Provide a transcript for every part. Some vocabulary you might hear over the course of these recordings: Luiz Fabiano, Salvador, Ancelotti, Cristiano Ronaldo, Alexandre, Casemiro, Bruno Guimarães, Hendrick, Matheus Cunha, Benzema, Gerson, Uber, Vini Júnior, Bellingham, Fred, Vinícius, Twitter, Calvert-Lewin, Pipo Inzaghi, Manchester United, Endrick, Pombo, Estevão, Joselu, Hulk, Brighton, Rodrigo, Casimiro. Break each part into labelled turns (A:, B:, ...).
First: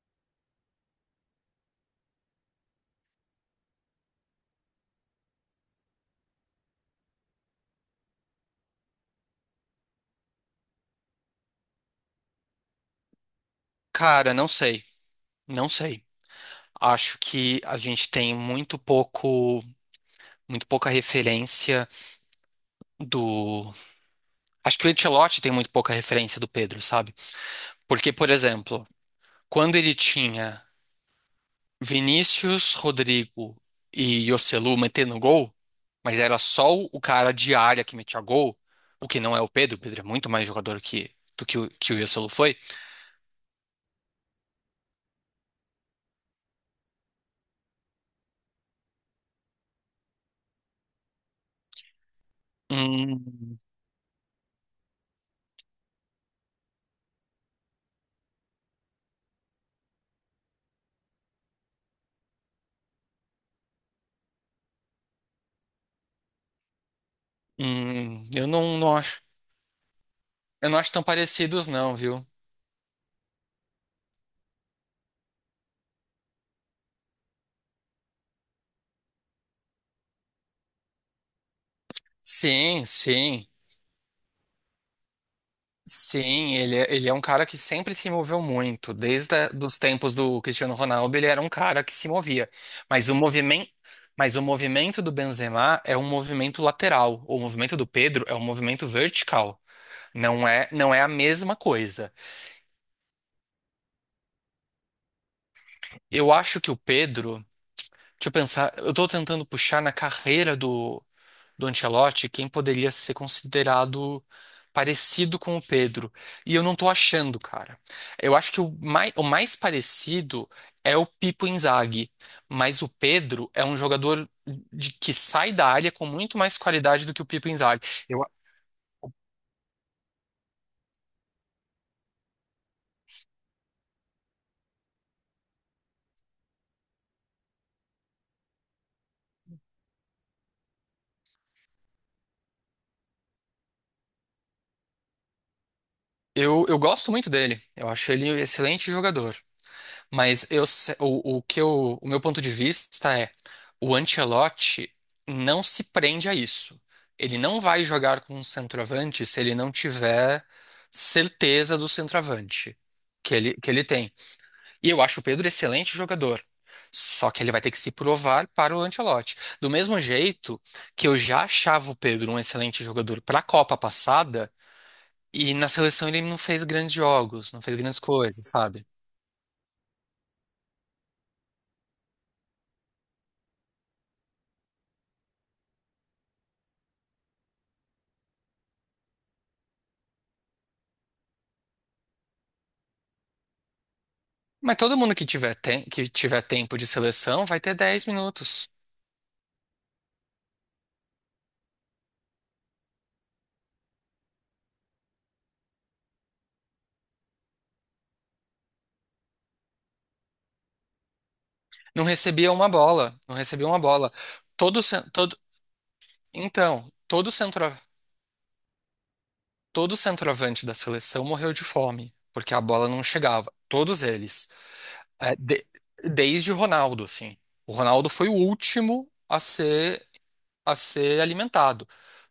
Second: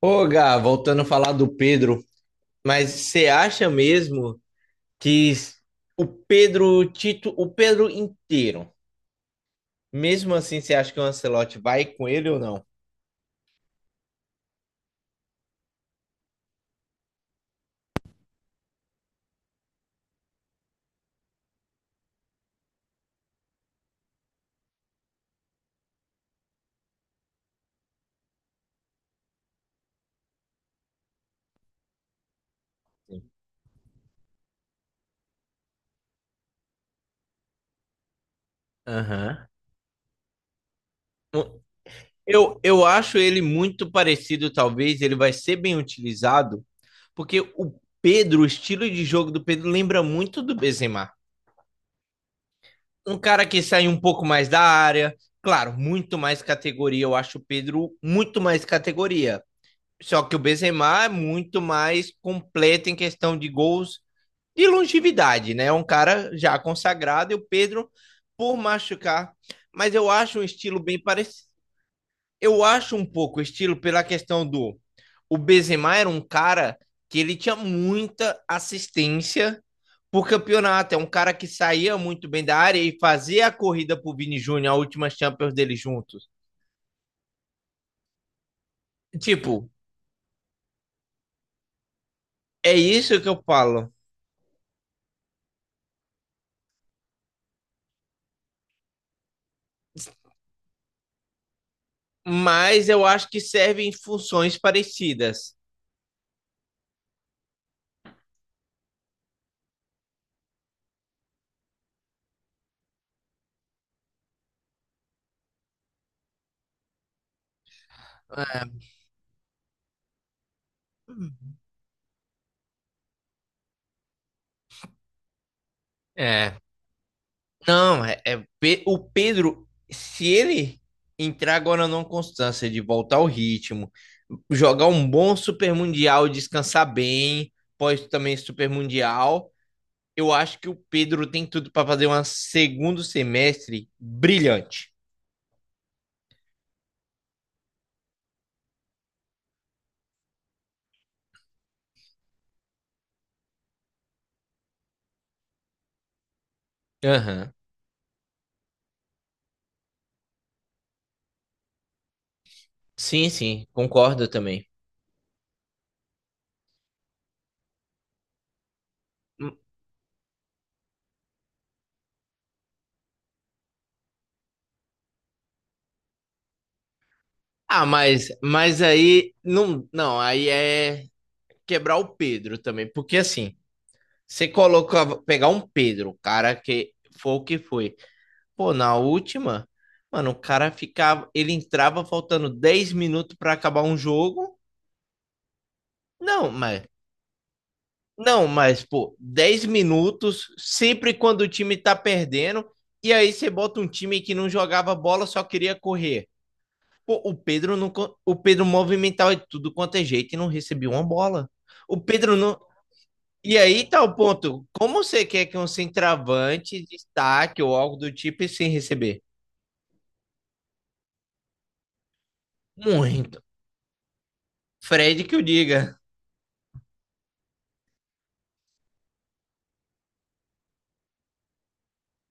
A: Ô, Gá, voltando a falar do Pedro, mas você acha mesmo que s- o Pedro Tito, o Pedro inteiro, mesmo assim, você acha que o Ancelotti vai com ele ou não?
B: Cara, não sei, não sei. Acho que a gente tem muito pouco, muito pouca referência do. Acho que o Ancelotti tem muito pouca referência do Pedro, sabe? Porque, por exemplo, quando ele tinha Vinícius, Rodrigo e Joselu metendo gol, mas era só o cara de área que metia gol, o que não é
A: Aham.
B: o Pedro é muito mais jogador do que o Joselu foi.
A: Eu acho ele muito parecido, talvez ele vai ser bem utilizado, porque o Pedro, o estilo de jogo do Pedro lembra muito do Benzema. Um
B: Hum,
A: cara que sai um pouco mais da área, claro, muito mais categoria. Eu acho o Pedro muito mais categoria. Só que o Benzema é muito mais completo em questão de gols e longevidade, né? É um cara já consagrado e o Pedro
B: eu
A: por
B: não acho,
A: machucar. Mas eu acho um
B: eu não
A: estilo
B: acho
A: bem
B: tão
A: parecido.
B: parecidos, não, viu?
A: Eu acho um pouco o estilo pela questão do. O Benzema era um cara que ele tinha muita assistência por campeonato. É um cara que saía muito bem da área
B: Sim,
A: e fazia
B: sim,
A: a corrida pro Vini Júnior, a última Champions dele juntos.
B: sim. Ele é um cara que sempre se moveu muito. Desde
A: Tipo,
B: dos tempos do Cristiano Ronaldo, ele era um cara que se movia.
A: é
B: Mas o
A: isso que eu
B: movimento,
A: falo.
B: mas o movimento do Benzema é um movimento lateral. O movimento do Pedro é um movimento vertical. Não é a mesma coisa.
A: Mas eu acho que servem funções parecidas.
B: Eu acho que o Pedro, deixa eu pensar, eu tô tentando puxar na carreira do Ancelotti quem poderia ser considerado parecido com o Pedro. E eu não tô achando, cara. Eu acho que o mais parecido é o Pipo Inzaghi, mas o Pedro é um jogador que sai da área com
A: É,
B: muito mais
A: é.
B: qualidade do que o Pipo Inzaghi.
A: Não,
B: Eu,
A: é, o Pedro, se ele entrar agora numa constância de voltar ao ritmo, jogar um bom Super Mundial, descansar bem, pós também Super Mundial, eu acho que o Pedro tem tudo para fazer um segundo semestre brilhante.
B: eu gosto muito dele. Eu acho ele um excelente jogador. Mas eu, se- o que eu, o meu ponto de vista é: o Ancelotti não se prende a isso. Ele
A: Aham.
B: não vai jogar com um centroavante se ele não tiver certeza do centroavante
A: Sim,
B: que ele,
A: sim,
B: que ele tem.
A: concordo também.
B: E eu acho o Pedro excelente jogador. Só que ele vai ter que se provar para o Ancelotti. Do mesmo jeito que eu já achava o Pedro um excelente jogador para a Copa passada, e na seleção ele não fez grandes jogos, não fez
A: Ah,
B: grandes coisas,
A: mas
B: sabe?
A: aí não, não, aí é quebrar o Pedro também, porque assim, você coloca, pegar um Pedro, o cara que foi o que foi. Pô, na última, mano, o cara ficava, ele entrava faltando 10 minutos para acabar um jogo.
B: Mas todo mundo que tiver
A: Não,
B: tempo
A: mas
B: de seleção vai ter dez
A: não,
B: minutos.
A: mas pô, 10 minutos sempre quando o time tá perdendo e aí você bota um time que não jogava bola, só queria correr. Pô, o Pedro não, o Pedro movimentava de tudo quanto é jeito e não recebia uma bola. O
B: Não
A: Pedro
B: recebia
A: não,
B: uma bola, não
A: e
B: recebia uma
A: aí tá
B: bola.
A: o ponto.
B: Todo,
A: Como
B: cen-
A: você
B: todo,
A: quer que um centroavante
B: então, todo
A: destaque
B: centro,
A: ou algo do tipo sem receber?
B: todo centroavante da seleção morreu de fome, porque a bola não
A: Muito.
B: chegava. Todos eles.
A: Fred
B: É,
A: que o diga.
B: desde o Ronaldo, assim. O Ronaldo foi o último a ser alimentado.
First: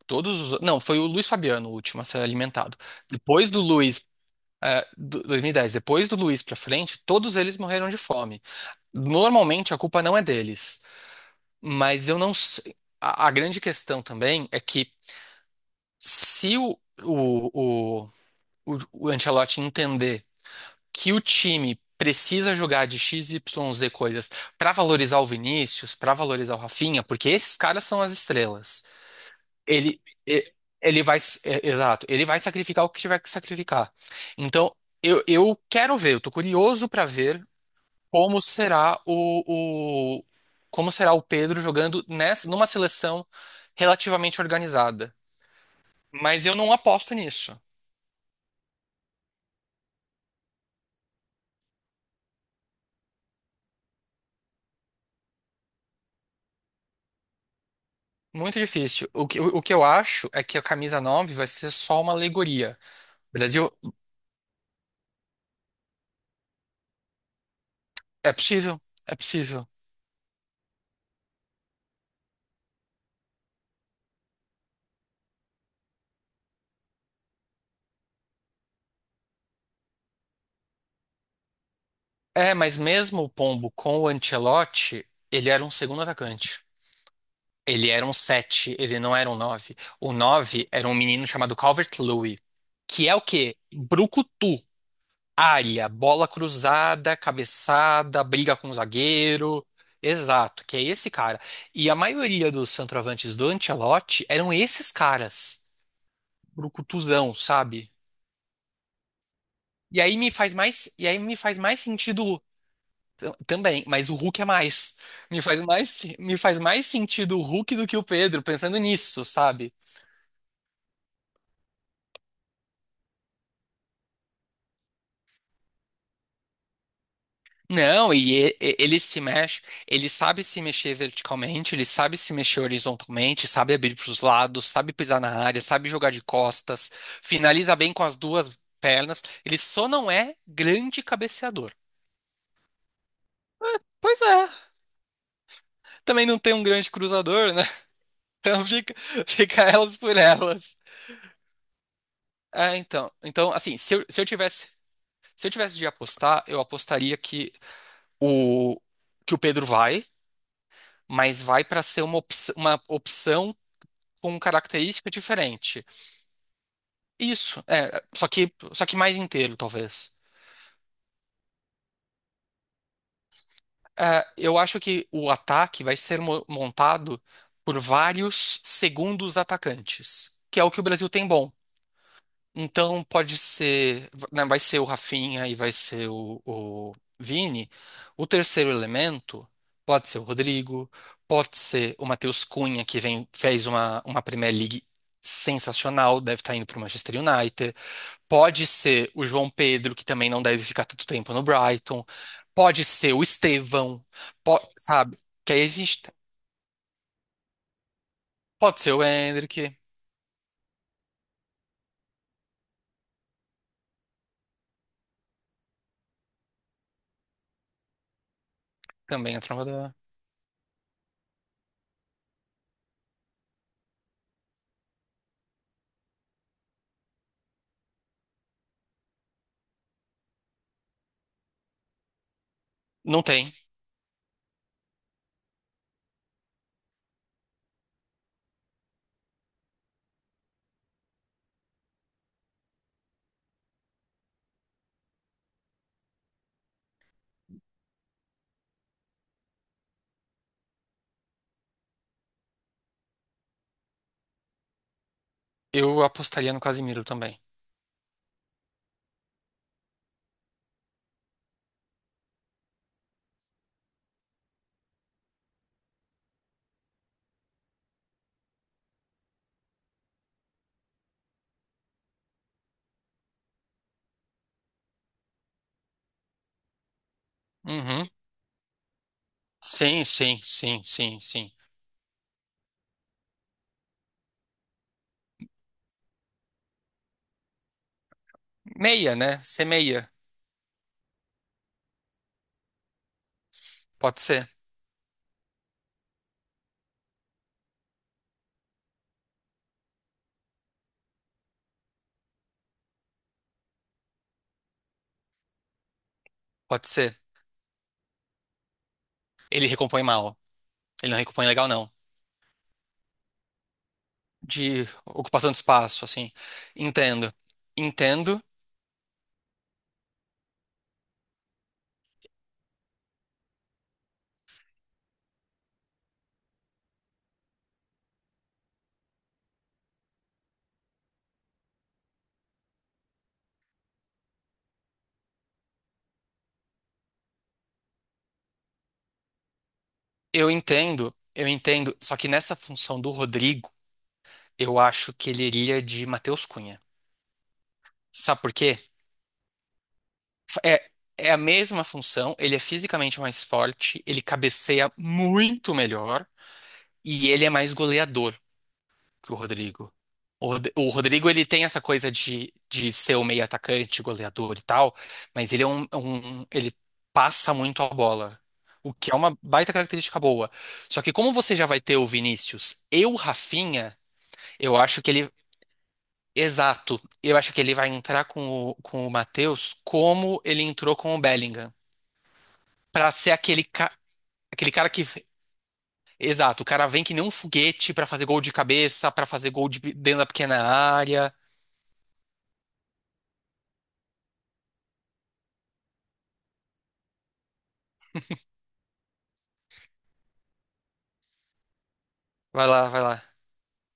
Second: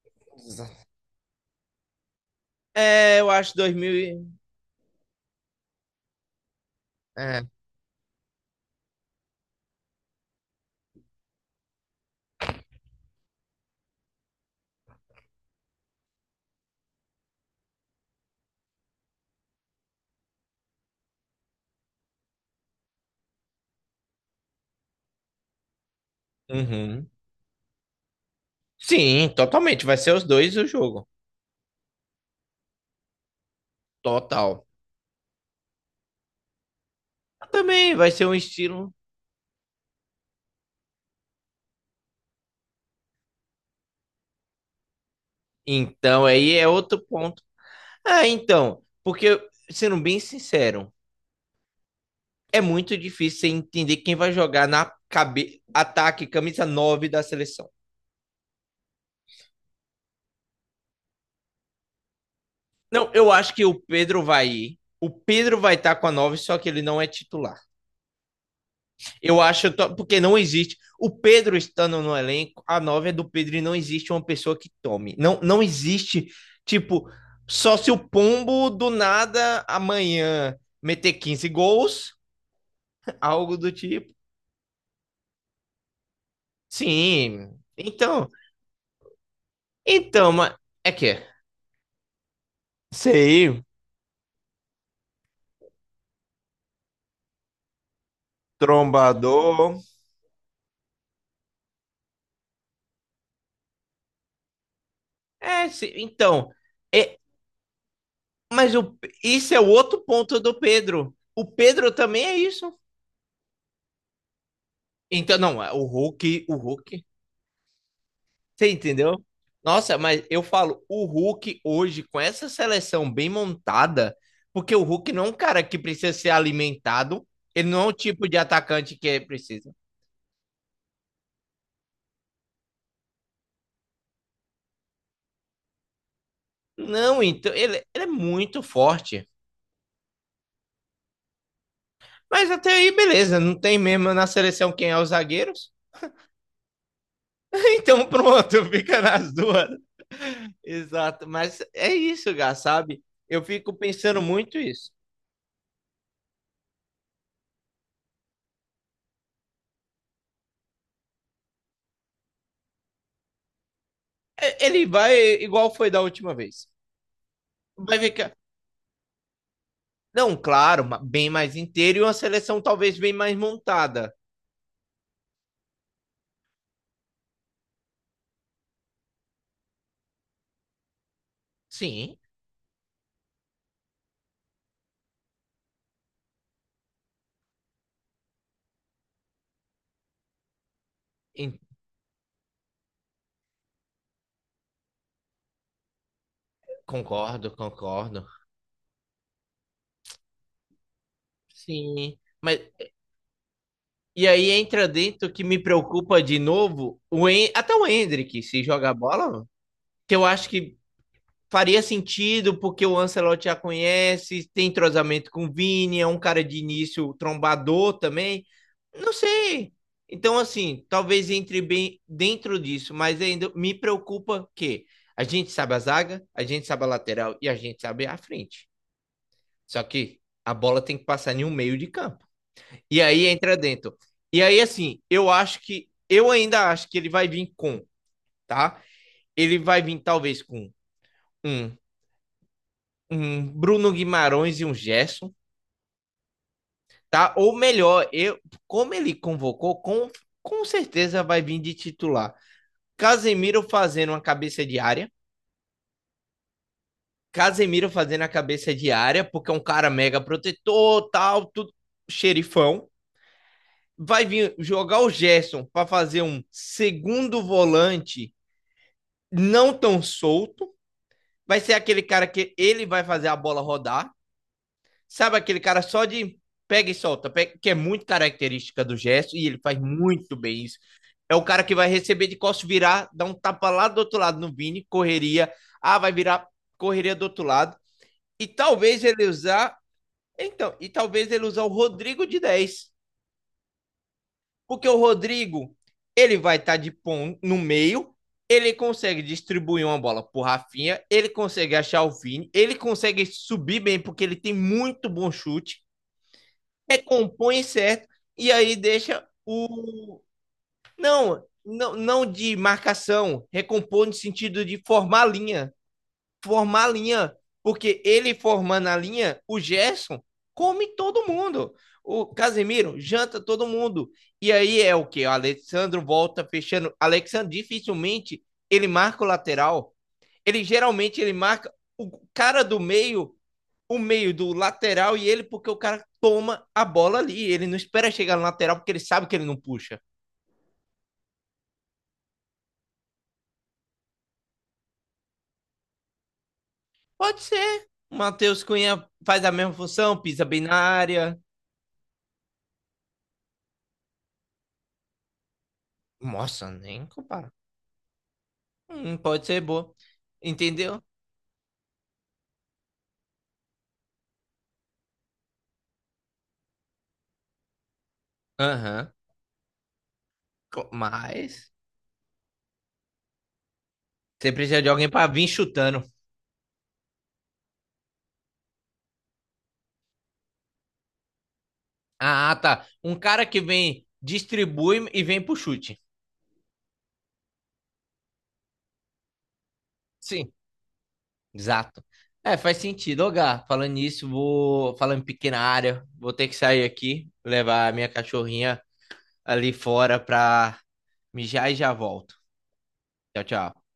B: Todos os, não, foi o Luiz Fabiano o último a ser alimentado.
A: É, eu
B: Depois
A: acho
B: do
A: 2000.
B: Luiz, 2010, depois do Luiz pra frente, todos
A: É.
B: eles morreram de fome. Normalmente a culpa não é deles, mas eu não sei. A grande questão também é que, se o, o, o, o, o Ancelotti entender que o time precisa jogar de X XYZ coisas para valorizar o Vinícius, para valorizar o Rafinha,
A: Uhum.
B: porque esses caras são as estrelas.
A: Sim, totalmente. Vai
B: Ele,
A: ser os
B: e-
A: dois o
B: ele
A: jogo.
B: vai, s- É, exato, ele vai sacrificar o que tiver que sacrificar.
A: Total.
B: Então, eu quero ver, eu tô curioso para ver
A: Também vai ser um
B: como
A: estilo.
B: será o, o- como será o Pedro jogando nessa, numa seleção relativamente organizada.
A: Então,
B: Mas
A: aí
B: eu
A: é
B: não
A: outro
B: aposto
A: ponto.
B: nisso.
A: Ah, então. Porque, sendo bem sincero, é muito difícil você entender quem vai jogar na cabe... ataque, camisa 9 da seleção.
B: Muito difícil. O que eu acho é que a camisa 9 vai ser só uma alegoria.
A: Não, eu acho que
B: Brasil,
A: o Pedro vai ir. O Pedro vai estar com a 9, só que ele não é titular.
B: é possível, é
A: Eu
B: possível.
A: acho, porque não existe. O Pedro estando no elenco, a 9 é do Pedro e não existe uma pessoa que tome. Não, não existe, tipo, só se o Pombo do nada amanhã meter 15 gols,
B: É, mas mesmo o
A: algo
B: Pombo
A: do
B: com o
A: tipo.
B: Ancelotti, ele era um segundo atacante.
A: Sim.
B: Ele era um
A: Então,
B: 7. Ele não era um 9. O
A: então, mas
B: 9 era
A: é
B: um
A: que
B: menino
A: é.
B: chamado Calvert-Lewin, que é o quê?
A: Sei,
B: Brucutu. Área, bola cruzada, cabeçada, briga com o zagueiro.
A: trombador.
B: Exato, que é esse cara. E a maioria dos centroavantes do Ancelotti eram esses caras,
A: É, se- então, é,
B: brucutuzão, sabe?
A: Mas o, isso é o outro
B: E aí me
A: ponto
B: faz
A: do
B: mais, e
A: Pedro.
B: aí me
A: O
B: faz mais,
A: Pedro também é
B: sentido
A: isso.
B: também, mas o Hulk é mais.
A: Então,
B: Me faz
A: não, é o
B: mais, me
A: Hulk, o
B: faz mais
A: Hulk.
B: sentido o Hulk do que o Pedro,
A: Você
B: pensando
A: entendeu?
B: nisso, sabe?
A: Nossa, mas eu falo, o Hulk hoje, com essa seleção bem montada, porque o Hulk não é um cara que precisa ser alimentado, ele não é o
B: Não,
A: tipo de atacante
B: ele
A: que
B: se mexe,
A: precisa.
B: ele sabe se mexer verticalmente, ele sabe se mexer horizontalmente, sabe abrir para os lados, sabe pisar na área, sabe jogar de costas,
A: Não, então,
B: finaliza
A: ele,
B: bem com
A: ele é
B: as duas
A: muito
B: pernas.
A: forte.
B: Ele só não é grande cabeceador.
A: Mas até aí, beleza, não tem mesmo
B: Pois
A: na
B: é,
A: seleção quem é os zagueiros.
B: também não tem um grande cruzador, né?
A: Então
B: Então
A: pronto,
B: fica,
A: fica nas
B: fica
A: duas.
B: elas por elas.
A: Exato, mas é isso, Gá,
B: É,
A: sabe?
B: então,
A: Eu
B: então
A: fico
B: assim, se eu, se
A: pensando
B: eu
A: muito
B: tivesse,
A: isso.
B: se eu tivesse de apostar, eu apostaria o que o Pedro vai, mas vai para ser uma opção com
A: É, ele
B: característica
A: vai igual
B: diferente.
A: foi da última vez.
B: Isso,
A: Vai
B: é, só
A: ficar.
B: que, só que mais inteiro, talvez.
A: Não, claro, bem mais inteiro e uma seleção talvez bem mais montada.
B: É, eu acho que o ataque vai ser montado por vários segundos atacantes, que é o que o Brasil tem bom.
A: Sim,
B: Então pode ser, né, vai ser o Rafinha e vai ser o Vini. O terceiro elemento pode ser o Rodrigo, pode
A: en-
B: ser o Matheus Cunha, que vem, fez uma Premier League sensacional, deve estar indo para o Manchester
A: concordo,
B: United.
A: concordo.
B: Pode ser o João Pedro, que também não deve ficar tanto tempo no Brighton.
A: Sim, mas
B: Pode ser o Estevão,
A: e aí entra
B: sabe?
A: dentro que
B: Que
A: me
B: aí a gente tem-
A: preocupa de novo o até o Hendrick se
B: Pode ser
A: jogar
B: o
A: bola,
B: Endrick,
A: que eu acho que faria sentido porque o Ancelotti já conhece, tem entrosamento com o Vini, é um cara de início trombador também. Não
B: também é
A: sei.
B: trovador.
A: Então, assim, talvez entre bem dentro disso, mas ainda me preocupa que a gente sabe a zaga, a gente sabe a lateral e a gente sabe a frente. Só que a bola tem que passar em um meio de campo. E
B: Não
A: aí
B: tem.
A: entra dentro. E aí, assim, eu acho que. Eu ainda acho que ele vai vir com, tá? Ele vai vir talvez com um um Bruno Guimarães e um Gerson, tá? Ou melhor, eu, como ele convocou, com certeza vai vir de titular. Casemiro fazendo uma cabeça de área,
B: Eu apostaria no Casimiro também.
A: Casemiro fazendo a cabeça de área, porque é um cara mega protetor, tal, tudo, xerifão. Vai vir jogar o Gerson para fazer um segundo volante não tão solto. Vai ser aquele cara que ele vai fazer a bola rodar. Sabe aquele cara só de pega e solta, que é muito
B: Uhum.
A: característica do gesto e ele faz
B: Sim,
A: muito
B: sim,
A: bem isso.
B: sim, sim,
A: É o
B: sim.
A: cara que vai receber de costas, virar, dar um tapa lá do outro lado no Vini, correria. Ah, vai virar correria do outro lado. E talvez
B: Meia, né? Ser meia.
A: ele usar o Rodrigo de 10
B: Pode ser,
A: porque o Rodrigo, ele vai estar de pão no meio, ele consegue distribuir uma bola pro Rafinha, ele consegue achar o Vini, ele consegue subir bem porque ele tem muito bom chute.
B: pode ser.
A: Recompõe certo e aí deixa
B: Ele recompõe
A: o.
B: mal. Ele não
A: Não,
B: recompõe legal, não.
A: não, não de marcação, recompõe no sentido de
B: De
A: formar
B: ocupação de
A: linha.
B: espaço, assim.
A: Formar
B: Entendo.
A: linha, porque ele
B: Entendo.
A: formando a linha, o Gerson come todo mundo. O Casemiro janta todo mundo. E aí é o que? O Alexandre volta fechando. Alexandre dificilmente ele marca o lateral. Ele geralmente ele marca o cara do meio o meio do lateral e ele, porque o cara toma a bola ali. Ele não espera chegar no lateral porque ele sabe que ele não puxa.
B: Eu entendo, eu entendo. Só que nessa função do Rodrigo, eu acho que ele iria de Matheus Cunha.
A: Pode ser. O
B: Sabe por
A: Matheus
B: quê?
A: Cunha faz a mesma função, pisa bem na
B: É, é a
A: área.
B: mesma função, ele é fisicamente mais forte, ele cabeceia muito melhor
A: Nossa, nem
B: e ele é
A: compara.
B: mais goleador que o
A: Pode ser
B: Rodrigo.
A: boa.
B: O
A: Entendeu?
B: Rodrigo, ele tem essa coisa de, ser o meio atacante, goleador e tal, mas ele é um- ele passa muito a bola. O que
A: Aham.
B: é uma baita característica boa. Só que, como você já
A: Mas
B: vai ter o Vinícius e o Rafinha,
A: você
B: eu
A: precisa de
B: acho
A: alguém
B: que ele.
A: para vir chutando.
B: Exato. Eu acho que ele vai entrar com o, Matheus como ele entrou com o Bellingham.
A: Ah, tá.
B: Pra
A: Um
B: ser
A: cara que vem,
B: aquele cara que.
A: distribui e vem pro chute.
B: Exato, o cara vem que nem um foguete pra fazer gol de cabeça, pra fazer gol de dentro da
A: Sim.
B: pequena área.
A: Exato. É, faz sentido. Ô, Gá, falando nisso, vou. Falando em pequena área, vou ter que sair aqui, levar a minha cachorrinha ali fora pra mijar e já volto.
B: Vai lá, vai lá.
A: Tchau, tchau.